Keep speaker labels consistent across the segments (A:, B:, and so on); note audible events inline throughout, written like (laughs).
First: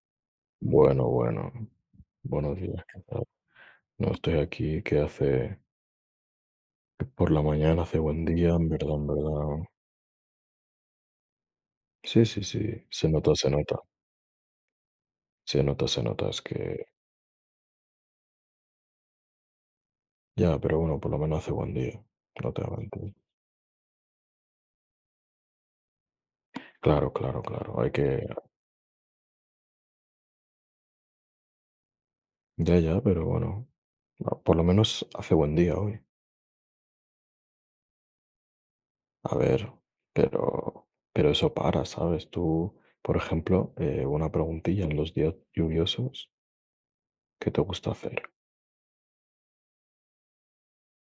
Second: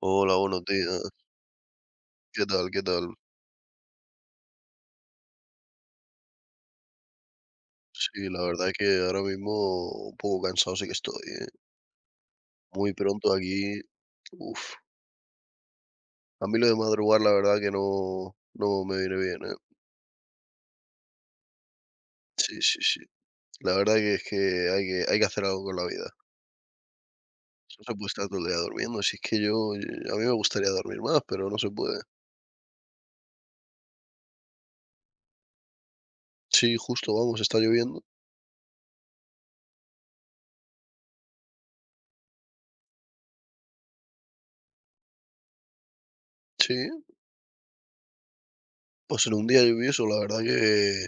A: Hola, buenos días.
B: Bueno, bueno,
A: ¿Qué
B: buenos
A: tal?
B: días,
A: ¿Qué
B: ¿qué
A: tal?
B: tal? No estoy aquí, que hace que por la mañana, hace buen
A: Sí, la
B: día,
A: verdad
B: en
A: es
B: verdad,
A: que
B: en
A: ahora
B: verdad.
A: mismo un poco cansado sí que estoy, ¿eh?
B: Sí,
A: Muy
B: se
A: pronto
B: nota, se nota,
A: aquí. Uf.
B: se nota, se nota, es
A: A mí lo de
B: que
A: madrugar, la verdad que no, no me viene bien, ¿eh?
B: ya, pero bueno, por lo menos hace buen día, no
A: Sí,
B: te voy a
A: sí, sí.
B: mentir.
A: La verdad que es que hay que hacer algo con la vida.
B: Claro,
A: No
B: hay
A: se puede
B: que,
A: estar todo el día durmiendo. Si es que yo, a mí me gustaría dormir más, pero no se puede.
B: ya, pero bueno, no, por lo menos hace buen día hoy.
A: Sí, justo, vamos, está lloviendo.
B: A ver, pero, pero eso para, ¿sabes? Tú, por ejemplo, una preguntilla en los días lluviosos,
A: Sí,
B: ¿qué te gusta hacer?
A: pues en un día lluvioso, la verdad que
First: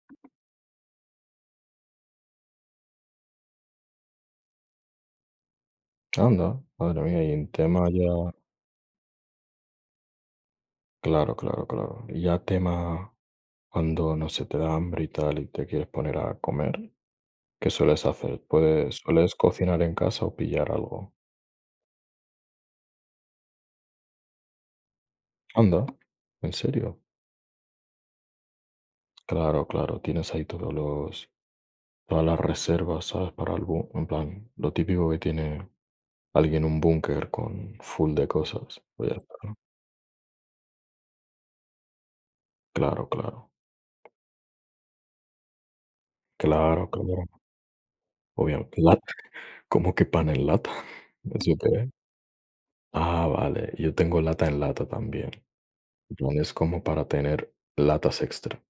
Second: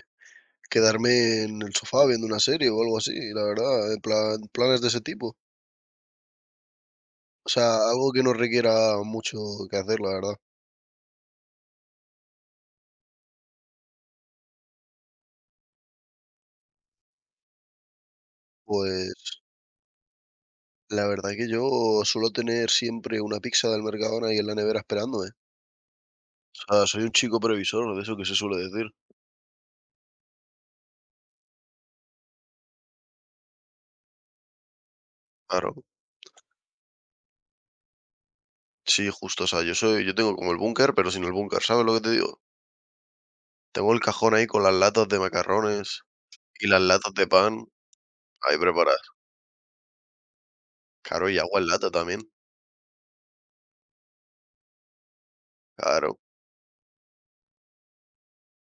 A: quedarme en el sofá viendo una serie o algo así, la verdad, en plan, planes de ese tipo.
B: Anda, madre mía, y en
A: O
B: tema
A: sea, algo que
B: ya
A: no requiera mucho que hacer, la verdad.
B: claro. Y ya tema cuando, no se te da hambre y tal, y te quieres poner a comer, ¿qué sueles hacer? ¿Puedes
A: Pues
B: sueles cocinar en casa o pillar
A: la
B: algo?
A: verdad que yo suelo tener siempre una pizza del Mercadona ahí en la nevera esperándome.
B: Anda, ¿en
A: O sea,
B: serio?
A: soy un chico previsor, de eso que se suele decir.
B: Claro, claro, tienes ahí todos los todas las reservas, ¿sabes? Para el bu en plan, lo típico que tiene
A: Claro,
B: alguien un búnker con full de cosas, pues
A: sí,
B: ya está,
A: justo. O
B: ¿no?
A: sea, yo tengo como el búnker, pero sin el búnker, ¿sabes lo que te digo?
B: Claro, claro.
A: Tengo el cajón ahí con las latas de macarrones y las
B: Claro,
A: latas
B: claro.
A: de pan ahí
B: Obviamente, lat
A: preparadas.
B: ¿cómo (laughs) que pan en lata?
A: Claro,
B: (laughs)
A: y
B: ¿Eso
A: agua en
B: qué es?
A: lata también.
B: Ah, vale. Yo tengo lata en lata también.
A: Claro,
B: En es como para tener latas extra,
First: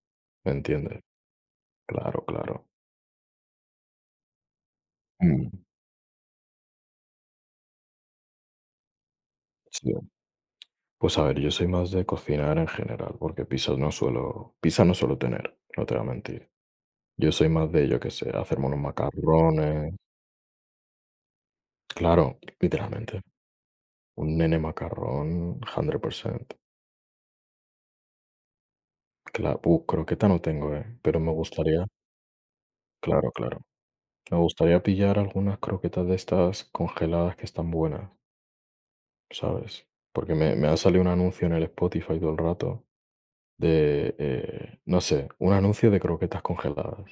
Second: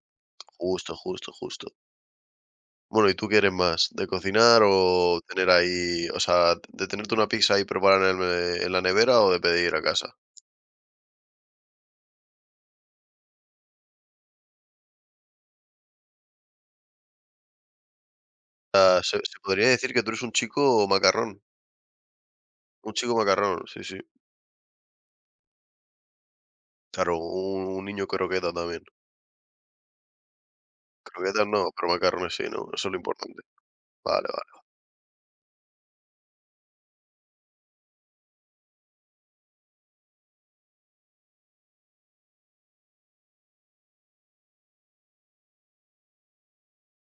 B: ¿me
A: justo,
B: entiendes?
A: justo, justo.
B: Claro, claro.
A: Bueno, ¿y tú quieres más? ¿De cocinar o tener
B: Mm,
A: ahí, o sea, de tenerte una pizza y prepararla en la nevera o de pedir a
B: sí.
A: casa?
B: Pues a ver, yo soy más de cocinar en general, porque pizza no suelo tener, no te voy a mentir. Yo soy más de, yo qué sé, hacerme unos
A: Ah, se podría decir
B: macarrones.
A: que tú eres
B: Claro,
A: un chico
B: literalmente.
A: macarrón, sí, sí.
B: Un nene macarrón, 100%.
A: Claro, un niño croqueta también.
B: Claro, croqueta no tengo, pero me
A: Croquetas no,
B: gustaría,
A: pero macarrones sí, ¿no? Eso es lo
B: claro,
A: importante.
B: claro.
A: Vale,
B: Me
A: vale.
B: gustaría pillar algunas croquetas de estas congeladas que están buenas. ¿Sabes? Porque me ha salido un anuncio en el Spotify todo el rato de, no sé, un anuncio de croquetas congeladas.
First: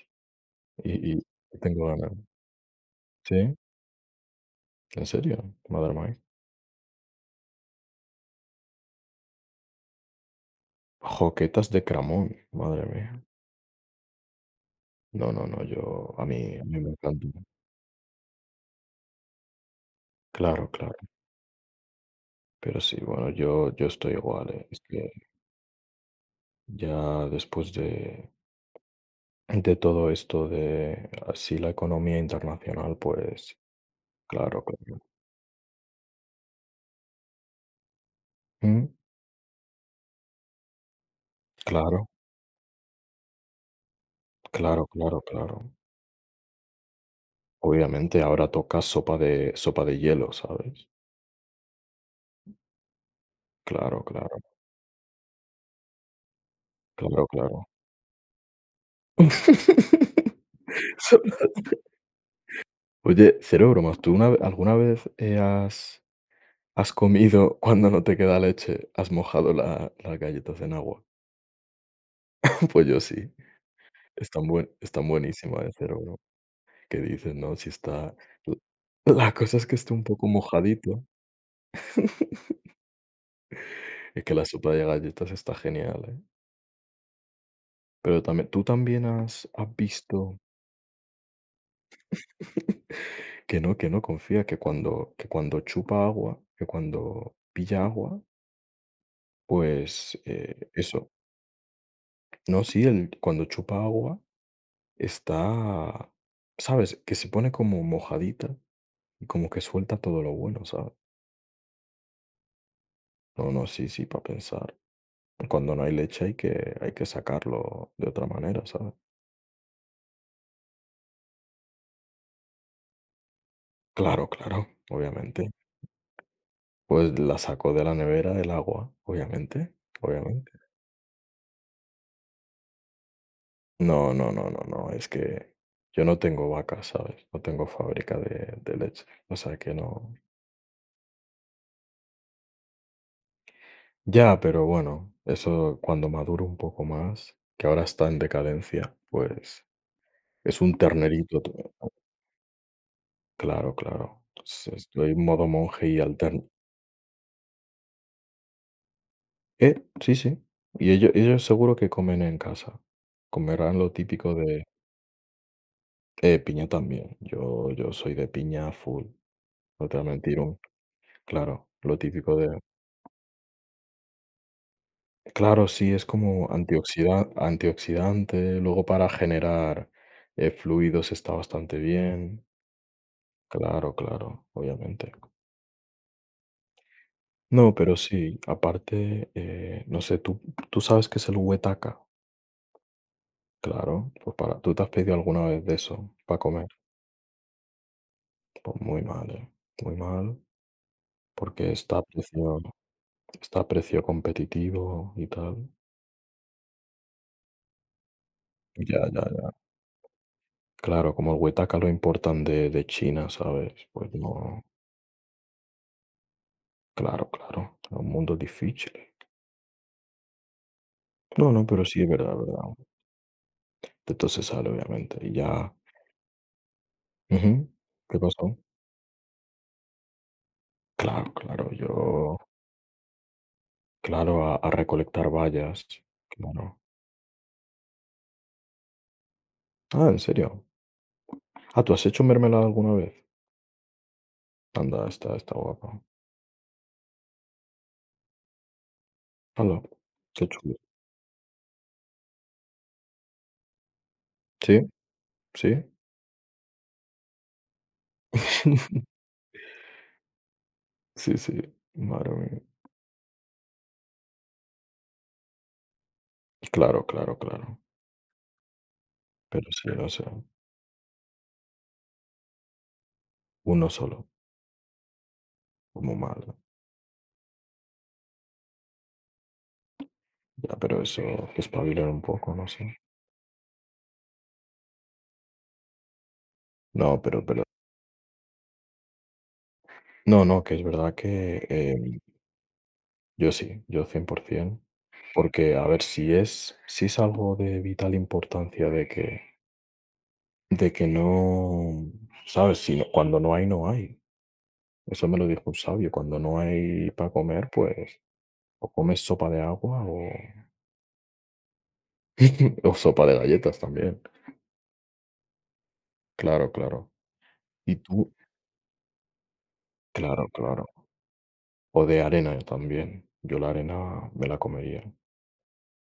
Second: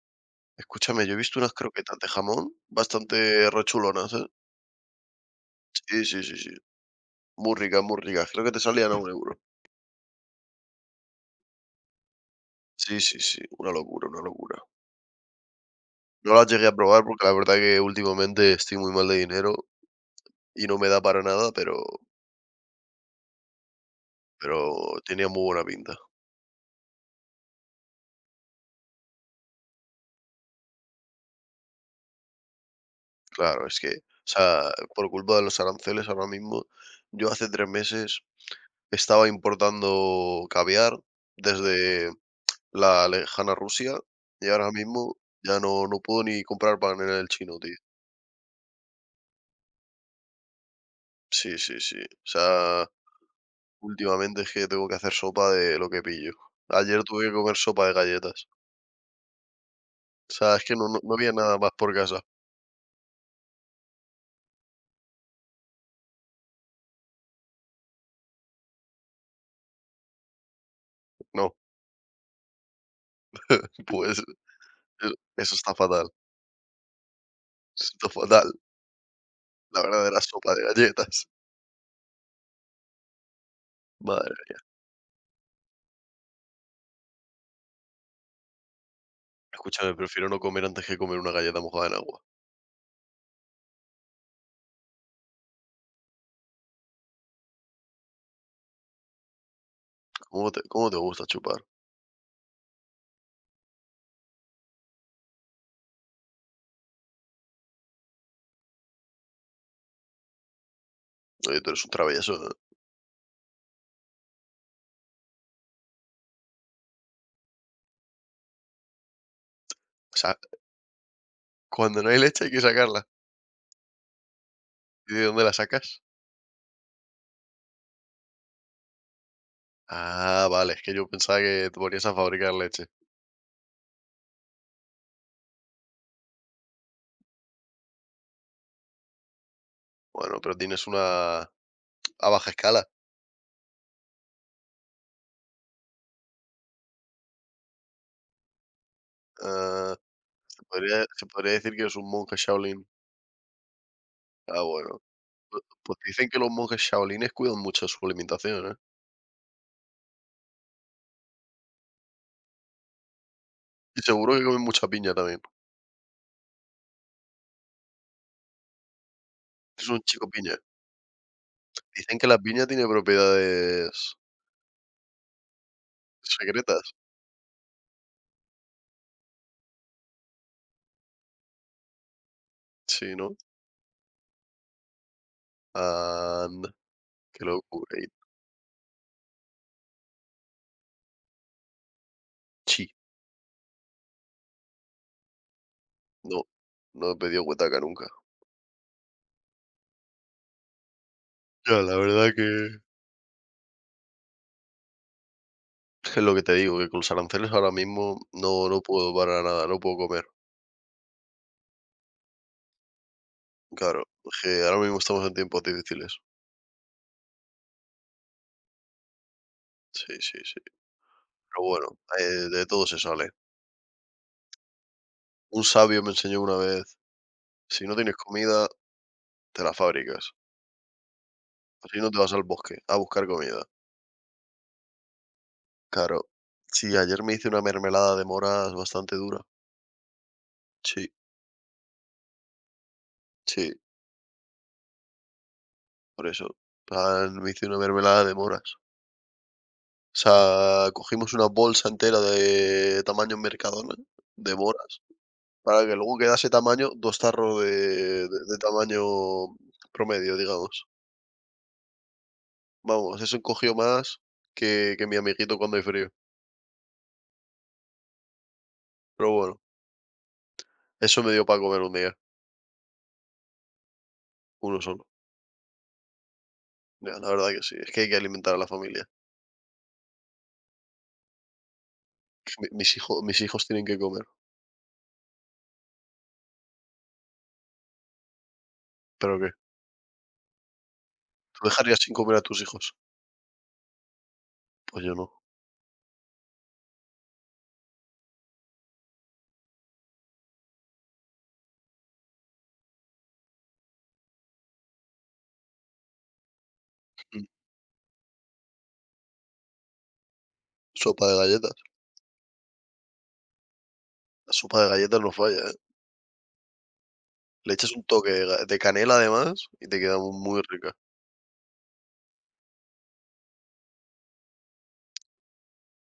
A: Escúchame, yo he
B: Y
A: visto unas
B: tengo
A: croquetas de
B: ganas.
A: jamón bastante
B: ¿Sí?
A: rechulonas, ¿eh?
B: ¿En serio? Madre
A: Sí,
B: mía.
A: sí, sí, sí. Muy ricas, muy ricas. Creo que te salían a 1 euro.
B: Joquetas de cramón, madre
A: Sí,
B: mía.
A: sí, sí, una locura, una locura.
B: No,
A: No las
B: a
A: llegué a
B: mí me
A: probar
B: encanta.
A: porque la verdad que últimamente estoy muy mal de dinero. Y
B: Claro,
A: no me
B: claro.
A: da para nada, pero
B: Pero sí, bueno, yo estoy igual, eh. Es
A: pero
B: que
A: tenía muy buena pinta.
B: ya después de todo esto de así la economía internacional, pues,
A: Claro, es que, o
B: claro,
A: sea,
B: claro.
A: por culpa de los aranceles ahora mismo, yo hace 3 meses
B: Mm,
A: estaba importando caviar
B: claro,
A: desde la lejana Rusia y ahora
B: claro,
A: mismo
B: claro, claro.
A: ya no puedo ni comprar pan en el chino, tío.
B: Obviamente, ahora toca sopa de hielo, ¿sabes?
A: Sí, sí, sí. O sea,
B: Claro, claro,
A: últimamente es que tengo que hacer sopa de lo que pillo. Ayer tuve
B: claro,
A: que comer
B: claro.
A: sopa de galletas.
B: (laughs)
A: O sea, es que no
B: So-
A: había nada más por casa.
B: Oye, cero bromas, ¿tú una ve alguna vez, has comido cuando no te queda leche, has mojado la las galletas en agua?
A: No,
B: (laughs) Pues yo sí,
A: (laughs) pues,
B: están buen están
A: eh, eso
B: buenísimas, de
A: está
B: cero
A: fatal,
B: broma. ¿Qué dices? No, si
A: está
B: está
A: fatal.
B: la cosa es que
A: La
B: esté un
A: verdadera
B: poco
A: sopa de
B: mojadito.
A: galletas.
B: Es que la
A: Madre,
B: sopa de galletas está genial, ¿eh? Pero también ¿tú también has
A: escúchame, prefiero
B: visto
A: no comer antes que comer una galleta mojada en agua.
B: Que no, confía, que cuando chupa agua, que cuando pilla agua, pues
A: Cómo te
B: eso.
A: gusta chupar?
B: No, sí, el, cuando chupa agua está, ¿sabes? Que se pone como mojadita y como que suelta todo lo bueno, ¿sabes?
A: Oye, tú eres un travieso, ¿eh?
B: No, no, sí, para pensar. Cuando no hay leche hay que sacarlo de otra manera, ¿sabes?
A: O sea, cuando no hay leche hay que sacarla.
B: Claro, claro,
A: ¿Y de dónde
B: obviamente.
A: la sacas?
B: Pues la sacó de la nevera el agua, obviamente,
A: Ah,
B: obviamente.
A: vale, es que yo pensaba que te ponías a fabricar leche.
B: No, es que yo no tengo vacas, ¿sabes? No tengo fábrica de leche, o sea que no.
A: Bueno, pero tienes una a baja escala.
B: Ya, pero bueno, eso cuando madure un poco más, que ahora está en decadencia, pues
A: Ah,
B: es un
A: se
B: ternerito. Tu-
A: podría decir que es un monje Shaolin.
B: Claro, claro.
A: Ah,
B: es-
A: bueno.
B: Estoy en modo monje
A: Pues
B: y
A: dicen que
B: alterno.
A: los monjes Shaolines cuidan mucho su alimentación, ¿eh?
B: Sí, sí. Y ellos seguro que comen en casa. Comerán lo
A: Y
B: típico
A: seguro que comen
B: de...
A: mucha piña también.
B: Piña también. Yo soy de piña full,
A: Es
B: no te
A: un
B: voy a
A: chico
B: mentir,
A: piña.
B: un- Claro, lo
A: Dicen que
B: típico
A: la
B: de
A: piña tiene propiedades
B: Claro, sí, es como
A: secretas,
B: antioxida antioxidante, luego para generar, fluidos está bastante bien.
A: sí, ¿no?
B: Claro, claro, obviamente.
A: Anda, qué
B: No, pero
A: locura. Y
B: sí, aparte, no sé, ¿tú sabes qué es el huetaca?
A: chi,
B: Claro, pues para ¿tú te has pedido alguna vez de eso para
A: no,
B: comer?
A: no he pedido huetaca nunca.
B: Pues muy mal, ¿eh? Muy mal, porque
A: Ya, la verdad que
B: está a precio competitivo y tal.
A: es lo que te digo, que con los aranceles ahora mismo no, no
B: Ya,
A: puedo
B: ya,
A: para
B: ya.
A: nada, no puedo comer.
B: Claro, como el huetaca lo importan de China, ¿sabes?
A: Claro,
B: Pues no
A: que ahora mismo estamos en tiempos difíciles.
B: Claro, claro, es un mundo difícil.
A: Sí, sí, sí.
B: No,
A: Pero
B: no, pero
A: bueno,
B: sí, es verdad, verdad.
A: de todo se sale.
B: De todo se sale, obviamente, y
A: Un
B: ya
A: sabio me enseñó una vez,
B: ujú,
A: si no tienes
B: ¿qué pasó?
A: comida, te la fabricas.
B: Claro, claro,
A: Así no te vas
B: yo
A: al bosque a buscar comida.
B: claro, a recolectar bayas,
A: Claro.
B: claro.
A: Sí, ayer me hice una mermelada de moras bastante dura.
B: Ah, ¿en serio?
A: Sí,
B: Ah, ¿tú has hecho mermelada alguna vez?
A: sí.
B: Anda, está guapa.
A: Por eso, plan, me hice una mermelada de moras.
B: Anda,
A: O
B: qué chulo.
A: sea, cogimos una bolsa entera de tamaño Mercadona, de
B: Sí,
A: moras,
B: sí.
A: para que luego quedase tamaño, 2 tarros de tamaño
B: (laughs)
A: promedio, digamos.
B: Sí, sí, madre mía.
A: Vamos, eso encogió más que mi amiguito cuando hay frío.
B: Claro, claro, claro.
A: Pero bueno,
B: Pero sí, no sé.
A: eso me dio para comer un día,
B: Uno solo,
A: uno solo.
B: como mal.
A: Ya, la verdad que sí, es que hay que alimentar a la familia.
B: Ya, pero eso, que espabilar un poco, no
A: Mi
B: sé.
A: mis hijos tienen que comer.
B: No, pero
A: ¿Pero qué?
B: No, no, que es verdad
A: ¿Tú
B: que,
A: dejarías sin comer a tus hijos?
B: yo sí, yo 100%,
A: Pues yo no.
B: porque, a ver, si es algo de vital importancia de que no, ¿sabes? Si no cuando no hay, no hay. Eso me lo dijo un sabio, cuando no hay para
A: Mm,
B: comer, pues, o comes sopa de agua o
A: sopa de galletas.
B: (laughs) o sopa de galletas también.
A: La sopa de galletas no falla, ¿eh?
B: Claro, claro.
A: Le echas
B: Y
A: un toque
B: tú
A: de canela además y te queda
B: claro,
A: muy
B: claro.
A: rica.
B: O de arena también. Yo la arena me la comería.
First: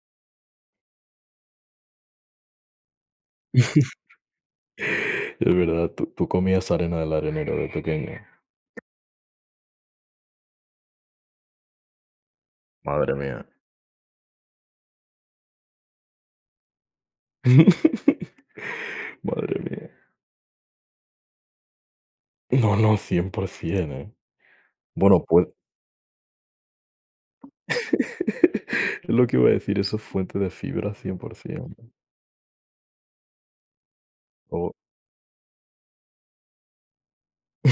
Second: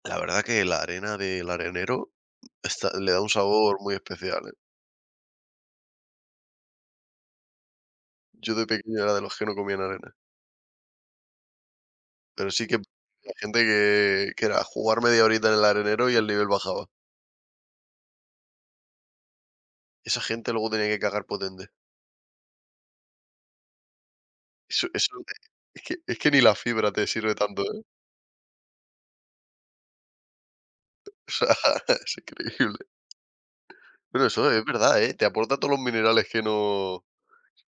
A: La verdad que la arena del arenero está le da un sabor muy
B: (laughs)
A: especial, ¿eh?
B: Es verdad, ¿tú comías arena del arenero de pequeño?
A: Yo de pequeño era de los que no comían arena, pero sí que
B: Madre
A: la
B: mía.
A: gente que era jugar media horita en el arenero y el nivel bajaba.
B: (laughs) Madre mía.
A: Esa gente luego tenía que cagar potente.
B: No, no, 100%, ¿eh?
A: Eso
B: Bueno, pues
A: es que ni la fibra te sirve tanto, ¿eh?
B: (laughs) es lo que iba a decir, eso es fuente de fibra
A: (laughs) O sea,
B: 100%.
A: es increíble. Pero eso es
B: O
A: verdad, ¿eh? Te aporta todos los minerales que no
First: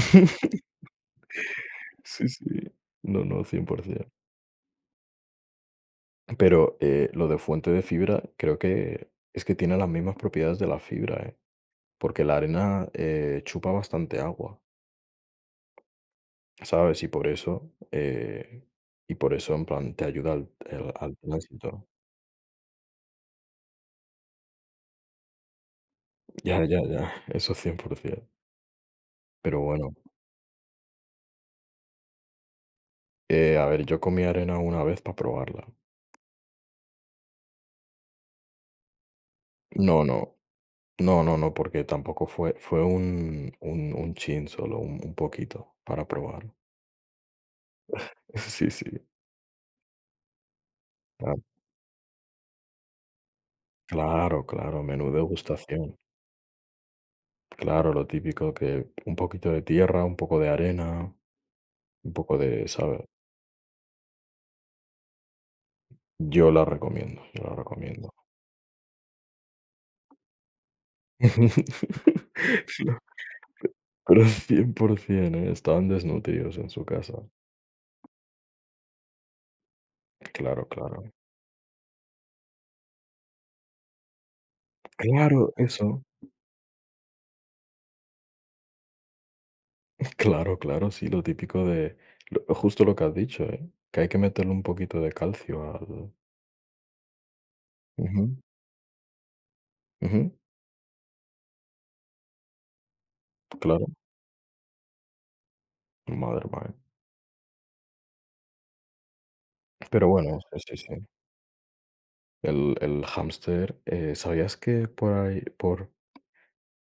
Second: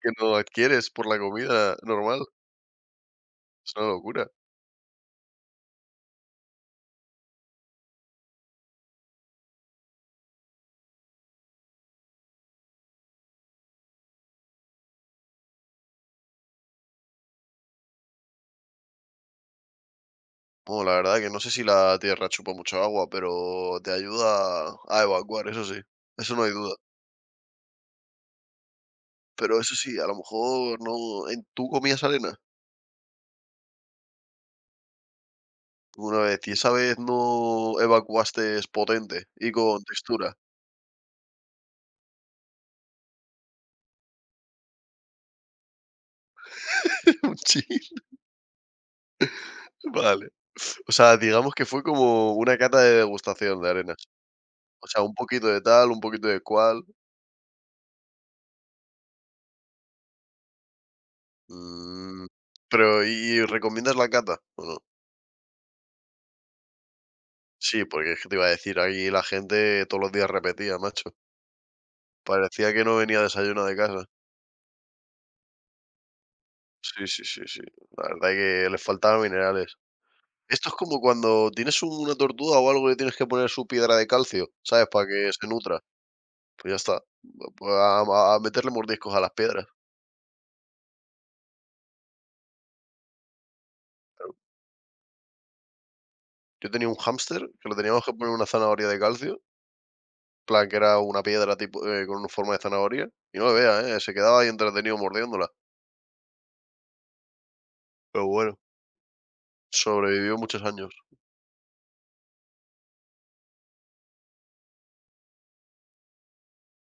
A: que no adquieres por la comida normal.
B: Sí, sí. No, no,
A: Es una
B: 100%.
A: locura.
B: Pero, lo de fuente de fibra creo que es que tiene las mismas propiedades de la fibra, ¿eh? Porque la arena, chupa bastante agua, ¿sabes? Y por eso, en plan, te ayuda
A: Bueno, la
B: al
A: verdad que no sé si
B: tránsito.
A: la tierra chupa mucha agua, pero te ayuda a evacuar, eso sí, eso no hay
B: Ya,
A: duda.
B: ya, ya, eso 100%.
A: Pero
B: Pero
A: eso
B: bueno,
A: sí, a lo mejor no, ¿tú comías arena
B: a ver, yo comí arena una vez para probarla.
A: alguna vez y esa vez no evacuaste potente y con
B: No, no,
A: textura?
B: no, porque tampoco fue un chin solo, un poquito para probarlo.
A: (laughs) Un chip,
B: (laughs) Sí, sí,
A: vale. O sea,
B: ah,
A: digamos que fue como una cata de degustación de arenas.
B: claro, claro,
A: O sea,
B: menú
A: un poquito de
B: degustación.
A: tal, un poquito de cual.
B: Claro, lo típico que un poquito de tierra, un poco de arena, un
A: Mm,
B: poco de, ¿sabes?
A: pero y recomiendas la cata o no?
B: Yo la
A: Sí,
B: recomiendo.
A: porque es que te iba a decir, ahí la gente todos los días repetía, macho. Parecía
B: (laughs)
A: que
B: No,
A: no venía desayunado de casa.
B: pero cien por 100%, ¿eh? Estaban desnutridos en su
A: Sí,
B: casa.
A: sí, sí, sí. La verdad que les faltaban minerales.
B: Claro,
A: Esto es
B: claro.
A: como cuando tienes una tortuga o algo, y le tienes que poner su piedra de calcio, ¿sabes? Para que se
B: Claro,
A: nutra.
B: eso.
A: Pues ya está. Pues a a meterle mordiscos a las piedras.
B: (laughs) Claro, claro, sí, lo típico de lo- justo lo que has dicho, ¿eh? Que hay que meterle un poquito de calcio al...
A: Yo tenía un hámster que le teníamos que poner
B: Ujú,
A: una zanahoria de calcio, en
B: ujú,
A: plan que era una piedra tipo, con una forma de zanahoria, y no le
B: claro,
A: vea ¿eh? Se quedaba ahí entretenido mordiéndola.
B: madre mía.
A: Pero bueno,
B: Pero
A: sobrevivió
B: bueno,
A: muchos
B: sí.
A: años.
B: El hámster, ¿sabías que por ahí, por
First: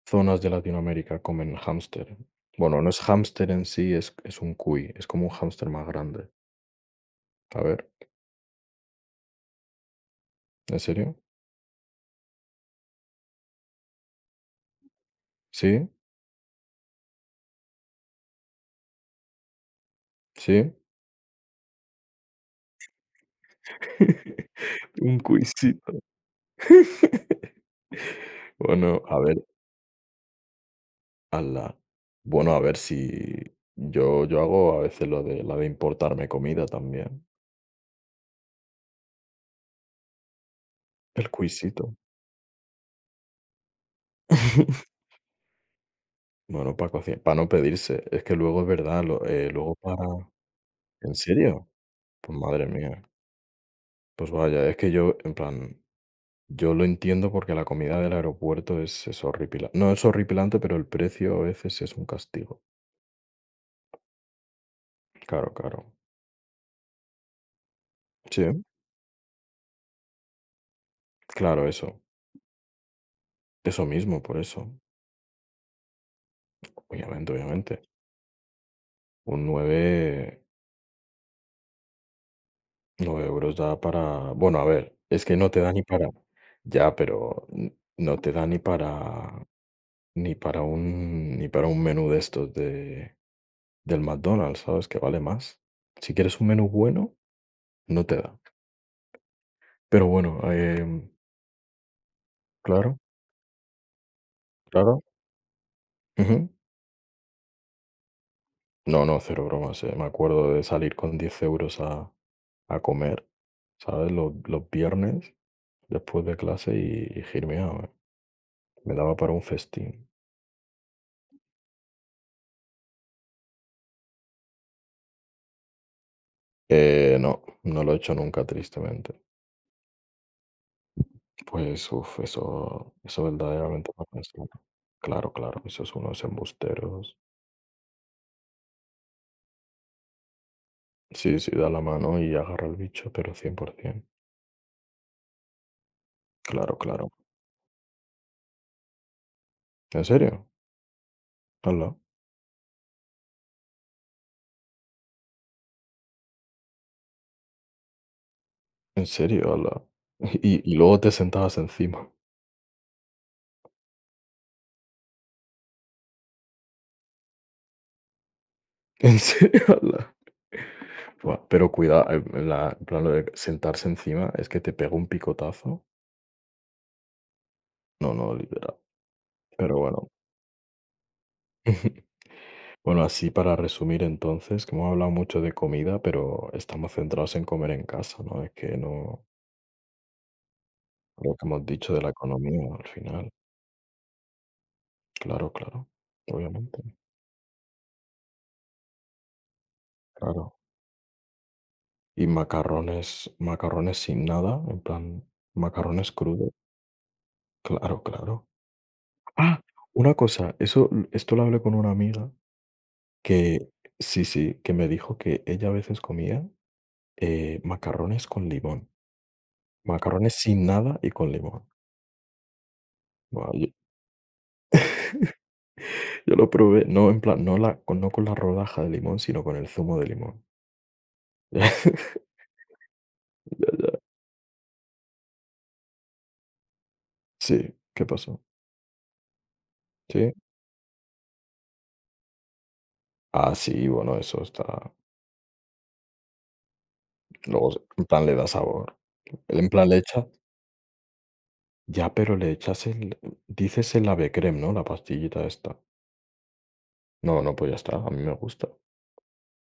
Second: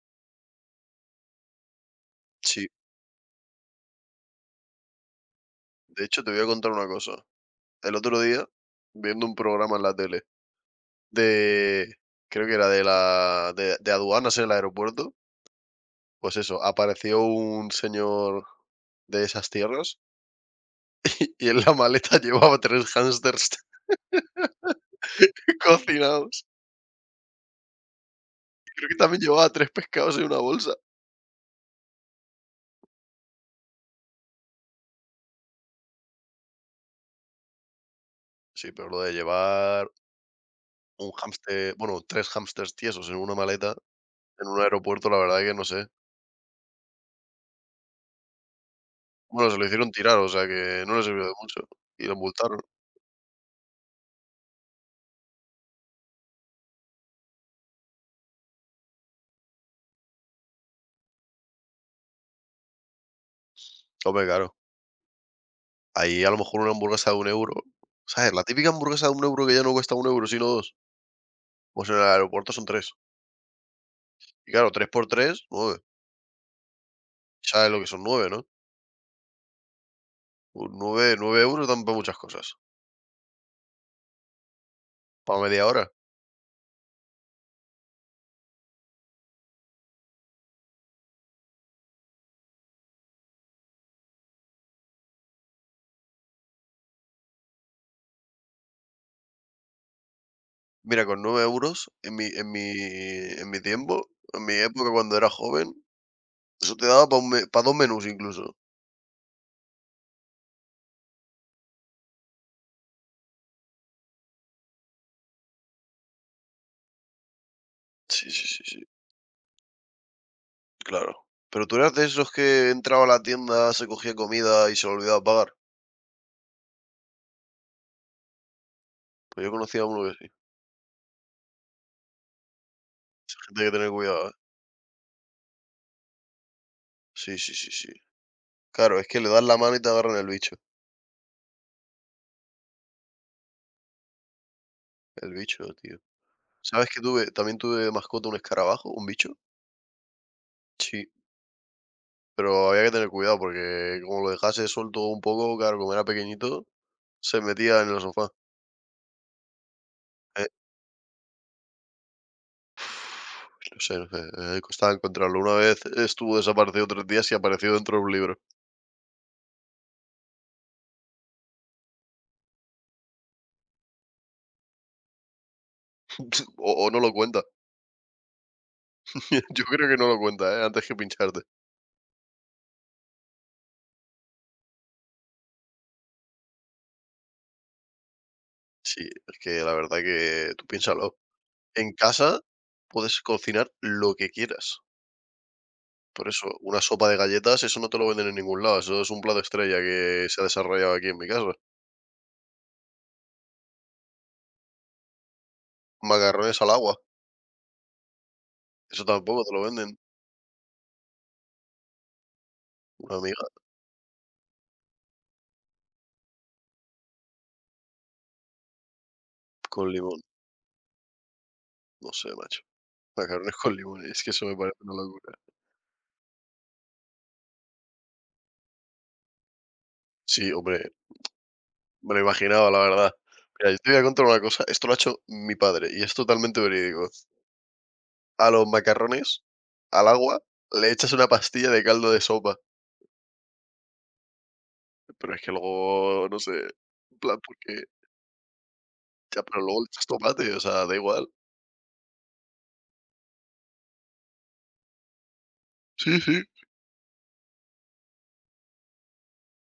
B: zonas de Latinoamérica comen hámster?
A: Sí.
B: Bueno, no es hámster en sí, es un cuy, es como un hámster más
A: De hecho,
B: grande.
A: te voy a contar una cosa.
B: A ver,
A: El otro día, viendo un programa en la tele
B: ¿en serio?
A: de, creo que era de aduanas en el aeropuerto,
B: ¿Sí?
A: pues eso, apareció un señor de esas tierras
B: ¿Sí?
A: y en la maleta (laughs) llevaba tres hámsters
B: ¿Sí? (laughs) Un
A: (laughs)
B: cuisito.
A: cocinados.
B: (laughs)
A: Creo que
B: Bueno, a
A: también
B: ver.
A: llevaba tres pescados en una bolsa.
B: Ala. Bueno, a ver si yo hago a veces lo de la de importarme comida también,
A: Sí, pero lo de llevar un
B: el
A: hámster,
B: cuisito.
A: bueno, tres hámsters tiesos en una maleta en un
B: (laughs)
A: aeropuerto, la verdad que no sé.
B: Bueno, para no pedirse. Es que luego es verdad, lo
A: Bueno, se lo
B: luego
A: hicieron
B: para
A: tirar, o sea que no le
B: ¿En
A: sirvió de mucho
B: serio?
A: y lo
B: Pues
A: multaron.
B: madre mía. Pues vaya, es que yo, en plan, yo lo entiendo porque la comida del aeropuerto es horripila no es horripilante, pero el precio a veces es un castigo.
A: Hombre, claro,
B: Claro, claro.
A: ahí a lo mejor una hamburguesa de 1 euro, ¿sabes?
B: Sí,
A: La típica hamburguesa de 1 euro que ya no cuesta 1 euro, sino dos.
B: claro,
A: Pues en
B: eso.
A: el aeropuerto son tres.
B: Eso mismo, por
A: Y
B: eso.
A: claro, 3 por 3 nueve.
B: Obviamente,
A: ¿Sabes lo
B: obviamente.
A: que son 9 no?
B: Un 9
A: Un 9 9 euros dan para muchas cosas.
B: 9 € da para bueno, a ver, es que
A: Para
B: no te
A: media
B: da ni
A: hora.
B: para ya, pero n no te da ni para ni para un ni para un menú de estos de del McDonald's, ¿sabes? Que vale más. Si quieres un menú bueno, no te da. Pero bueno,
A: Mira, con 9 euros
B: claro,
A: en mi tiempo, en mi época
B: claro.
A: cuando era joven,
B: Ujú.
A: eso te daba para dos menús incluso.
B: No, no, cero bromas, me acuerdo de salir con 10 € a comer, ¿sabes? Los viernes después de clase y girmiao,
A: Sí, sí, sí, sí,
B: me daba para un festín.
A: claro. Pero tú eras de esos que entraba a la tienda, se cogía comida y se le olvidaba pagar.
B: No, no lo he hecho nunca, tristemente.
A: Pues yo conocía a uno que sí.
B: Pues, uf, eso
A: Gente hay que
B: verdaderamente
A: tener
B: no me
A: cuidado, ¿eh?
B: consume. Claro, claro, esos unos embusteros.
A: Sí, sí, sí, sí. Claro, es que le das la mano y te agarran el bicho.
B: Sí, sí, da la mano y agarra el bicho, pero 100%.
A: El bicho, tío.
B: Claro,
A: ¿Sabes que
B: claro.
A: tuve de mascota un escarabajo, un bicho?
B: ¿En serio?
A: Sí,
B: Hala.
A: pero había que tener cuidado porque como lo dejase suelto un poco, claro, como era pequeñito, se metía en el sofá.
B: ¿En serio? Hala. (laughs)
A: Eh,
B: Y y luego te sentabas encima.
A: (sighs) no sé, no sé, costaba encontrarlo. Una vez estuvo desaparecido 3 días y apareció dentro de un libro.
B: (laughs) ¿En serio? Hala. Buah, pero cuidado, en plan, lo de sentarse encima es que te pega un picotazo.
A: (laughs) O no lo cuenta.
B: No, no, literal.
A: (laughs) Yo
B: Pero
A: creo que no
B: bueno.
A: lo cuenta, ¿eh? Antes que pincharte.
B: (laughs) Bueno, así para resumir entonces, que hemos hablado mucho de comida, pero estamos centrados en comer en casa, ¿no? Es que
A: Sí,
B: no,
A: es que la verdad que tú piénsalo.
B: lo que hemos dicho
A: En
B: de la
A: casa
B: economía al
A: puedes
B: final,
A: cocinar lo que quieras.
B: claro, claro,
A: Por eso,
B: obviamente,
A: una sopa de galletas, eso no te lo venden en ningún lado. Eso es un plato estrella que se ha
B: claro.
A: desarrollado aquí en mi casa.
B: Y macarrones sin nada, en plan, macarrones crudos,
A: Macarrones al agua.
B: claro, claro.
A: Eso tampoco te
B: Ah,
A: lo venden.
B: una cosa, eso, l- esto lo hablé con una amiga
A: Una amiga
B: que, sí, sí, que me dijo que ella a veces comía macarrones con limón,
A: con limón.
B: macarrones sin nada y con limón.
A: No sé, macho.
B: Buah,
A: Macarrones (laughs) con limón. Es que eso me parece una locura.
B: yo lo probé, no, en plan, no con la rodaja de limón, sino con el zumo de limón.
A: Sí, hombre, me lo
B: (laughs)
A: imaginaba, la verdad.
B: Ya,
A: Mira,
B: ya.
A: yo te
B: ya.
A: voy a contar una cosa. Esto lo ha hecho mi padre y es totalmente verídico.
B: Sí, ¿qué pasó?
A: A los macarrones, al
B: Sí.
A: agua, le echas una pastilla de caldo de sopa.
B: Ah, sí, bueno, eso está
A: Pero es que luego, no sé, en plan,
B: luego
A: porque
B: en plan, le da sabor.
A: ya, pero
B: En
A: luego le
B: plan, le
A: echas
B: echas
A: tomate, o sea, da igual.
B: ya, pero le echas el dices el Ave creme, ¿no? La pastillita esta.
A: Sí, sí.
B: No, no, pues ya está, a mí me gusta.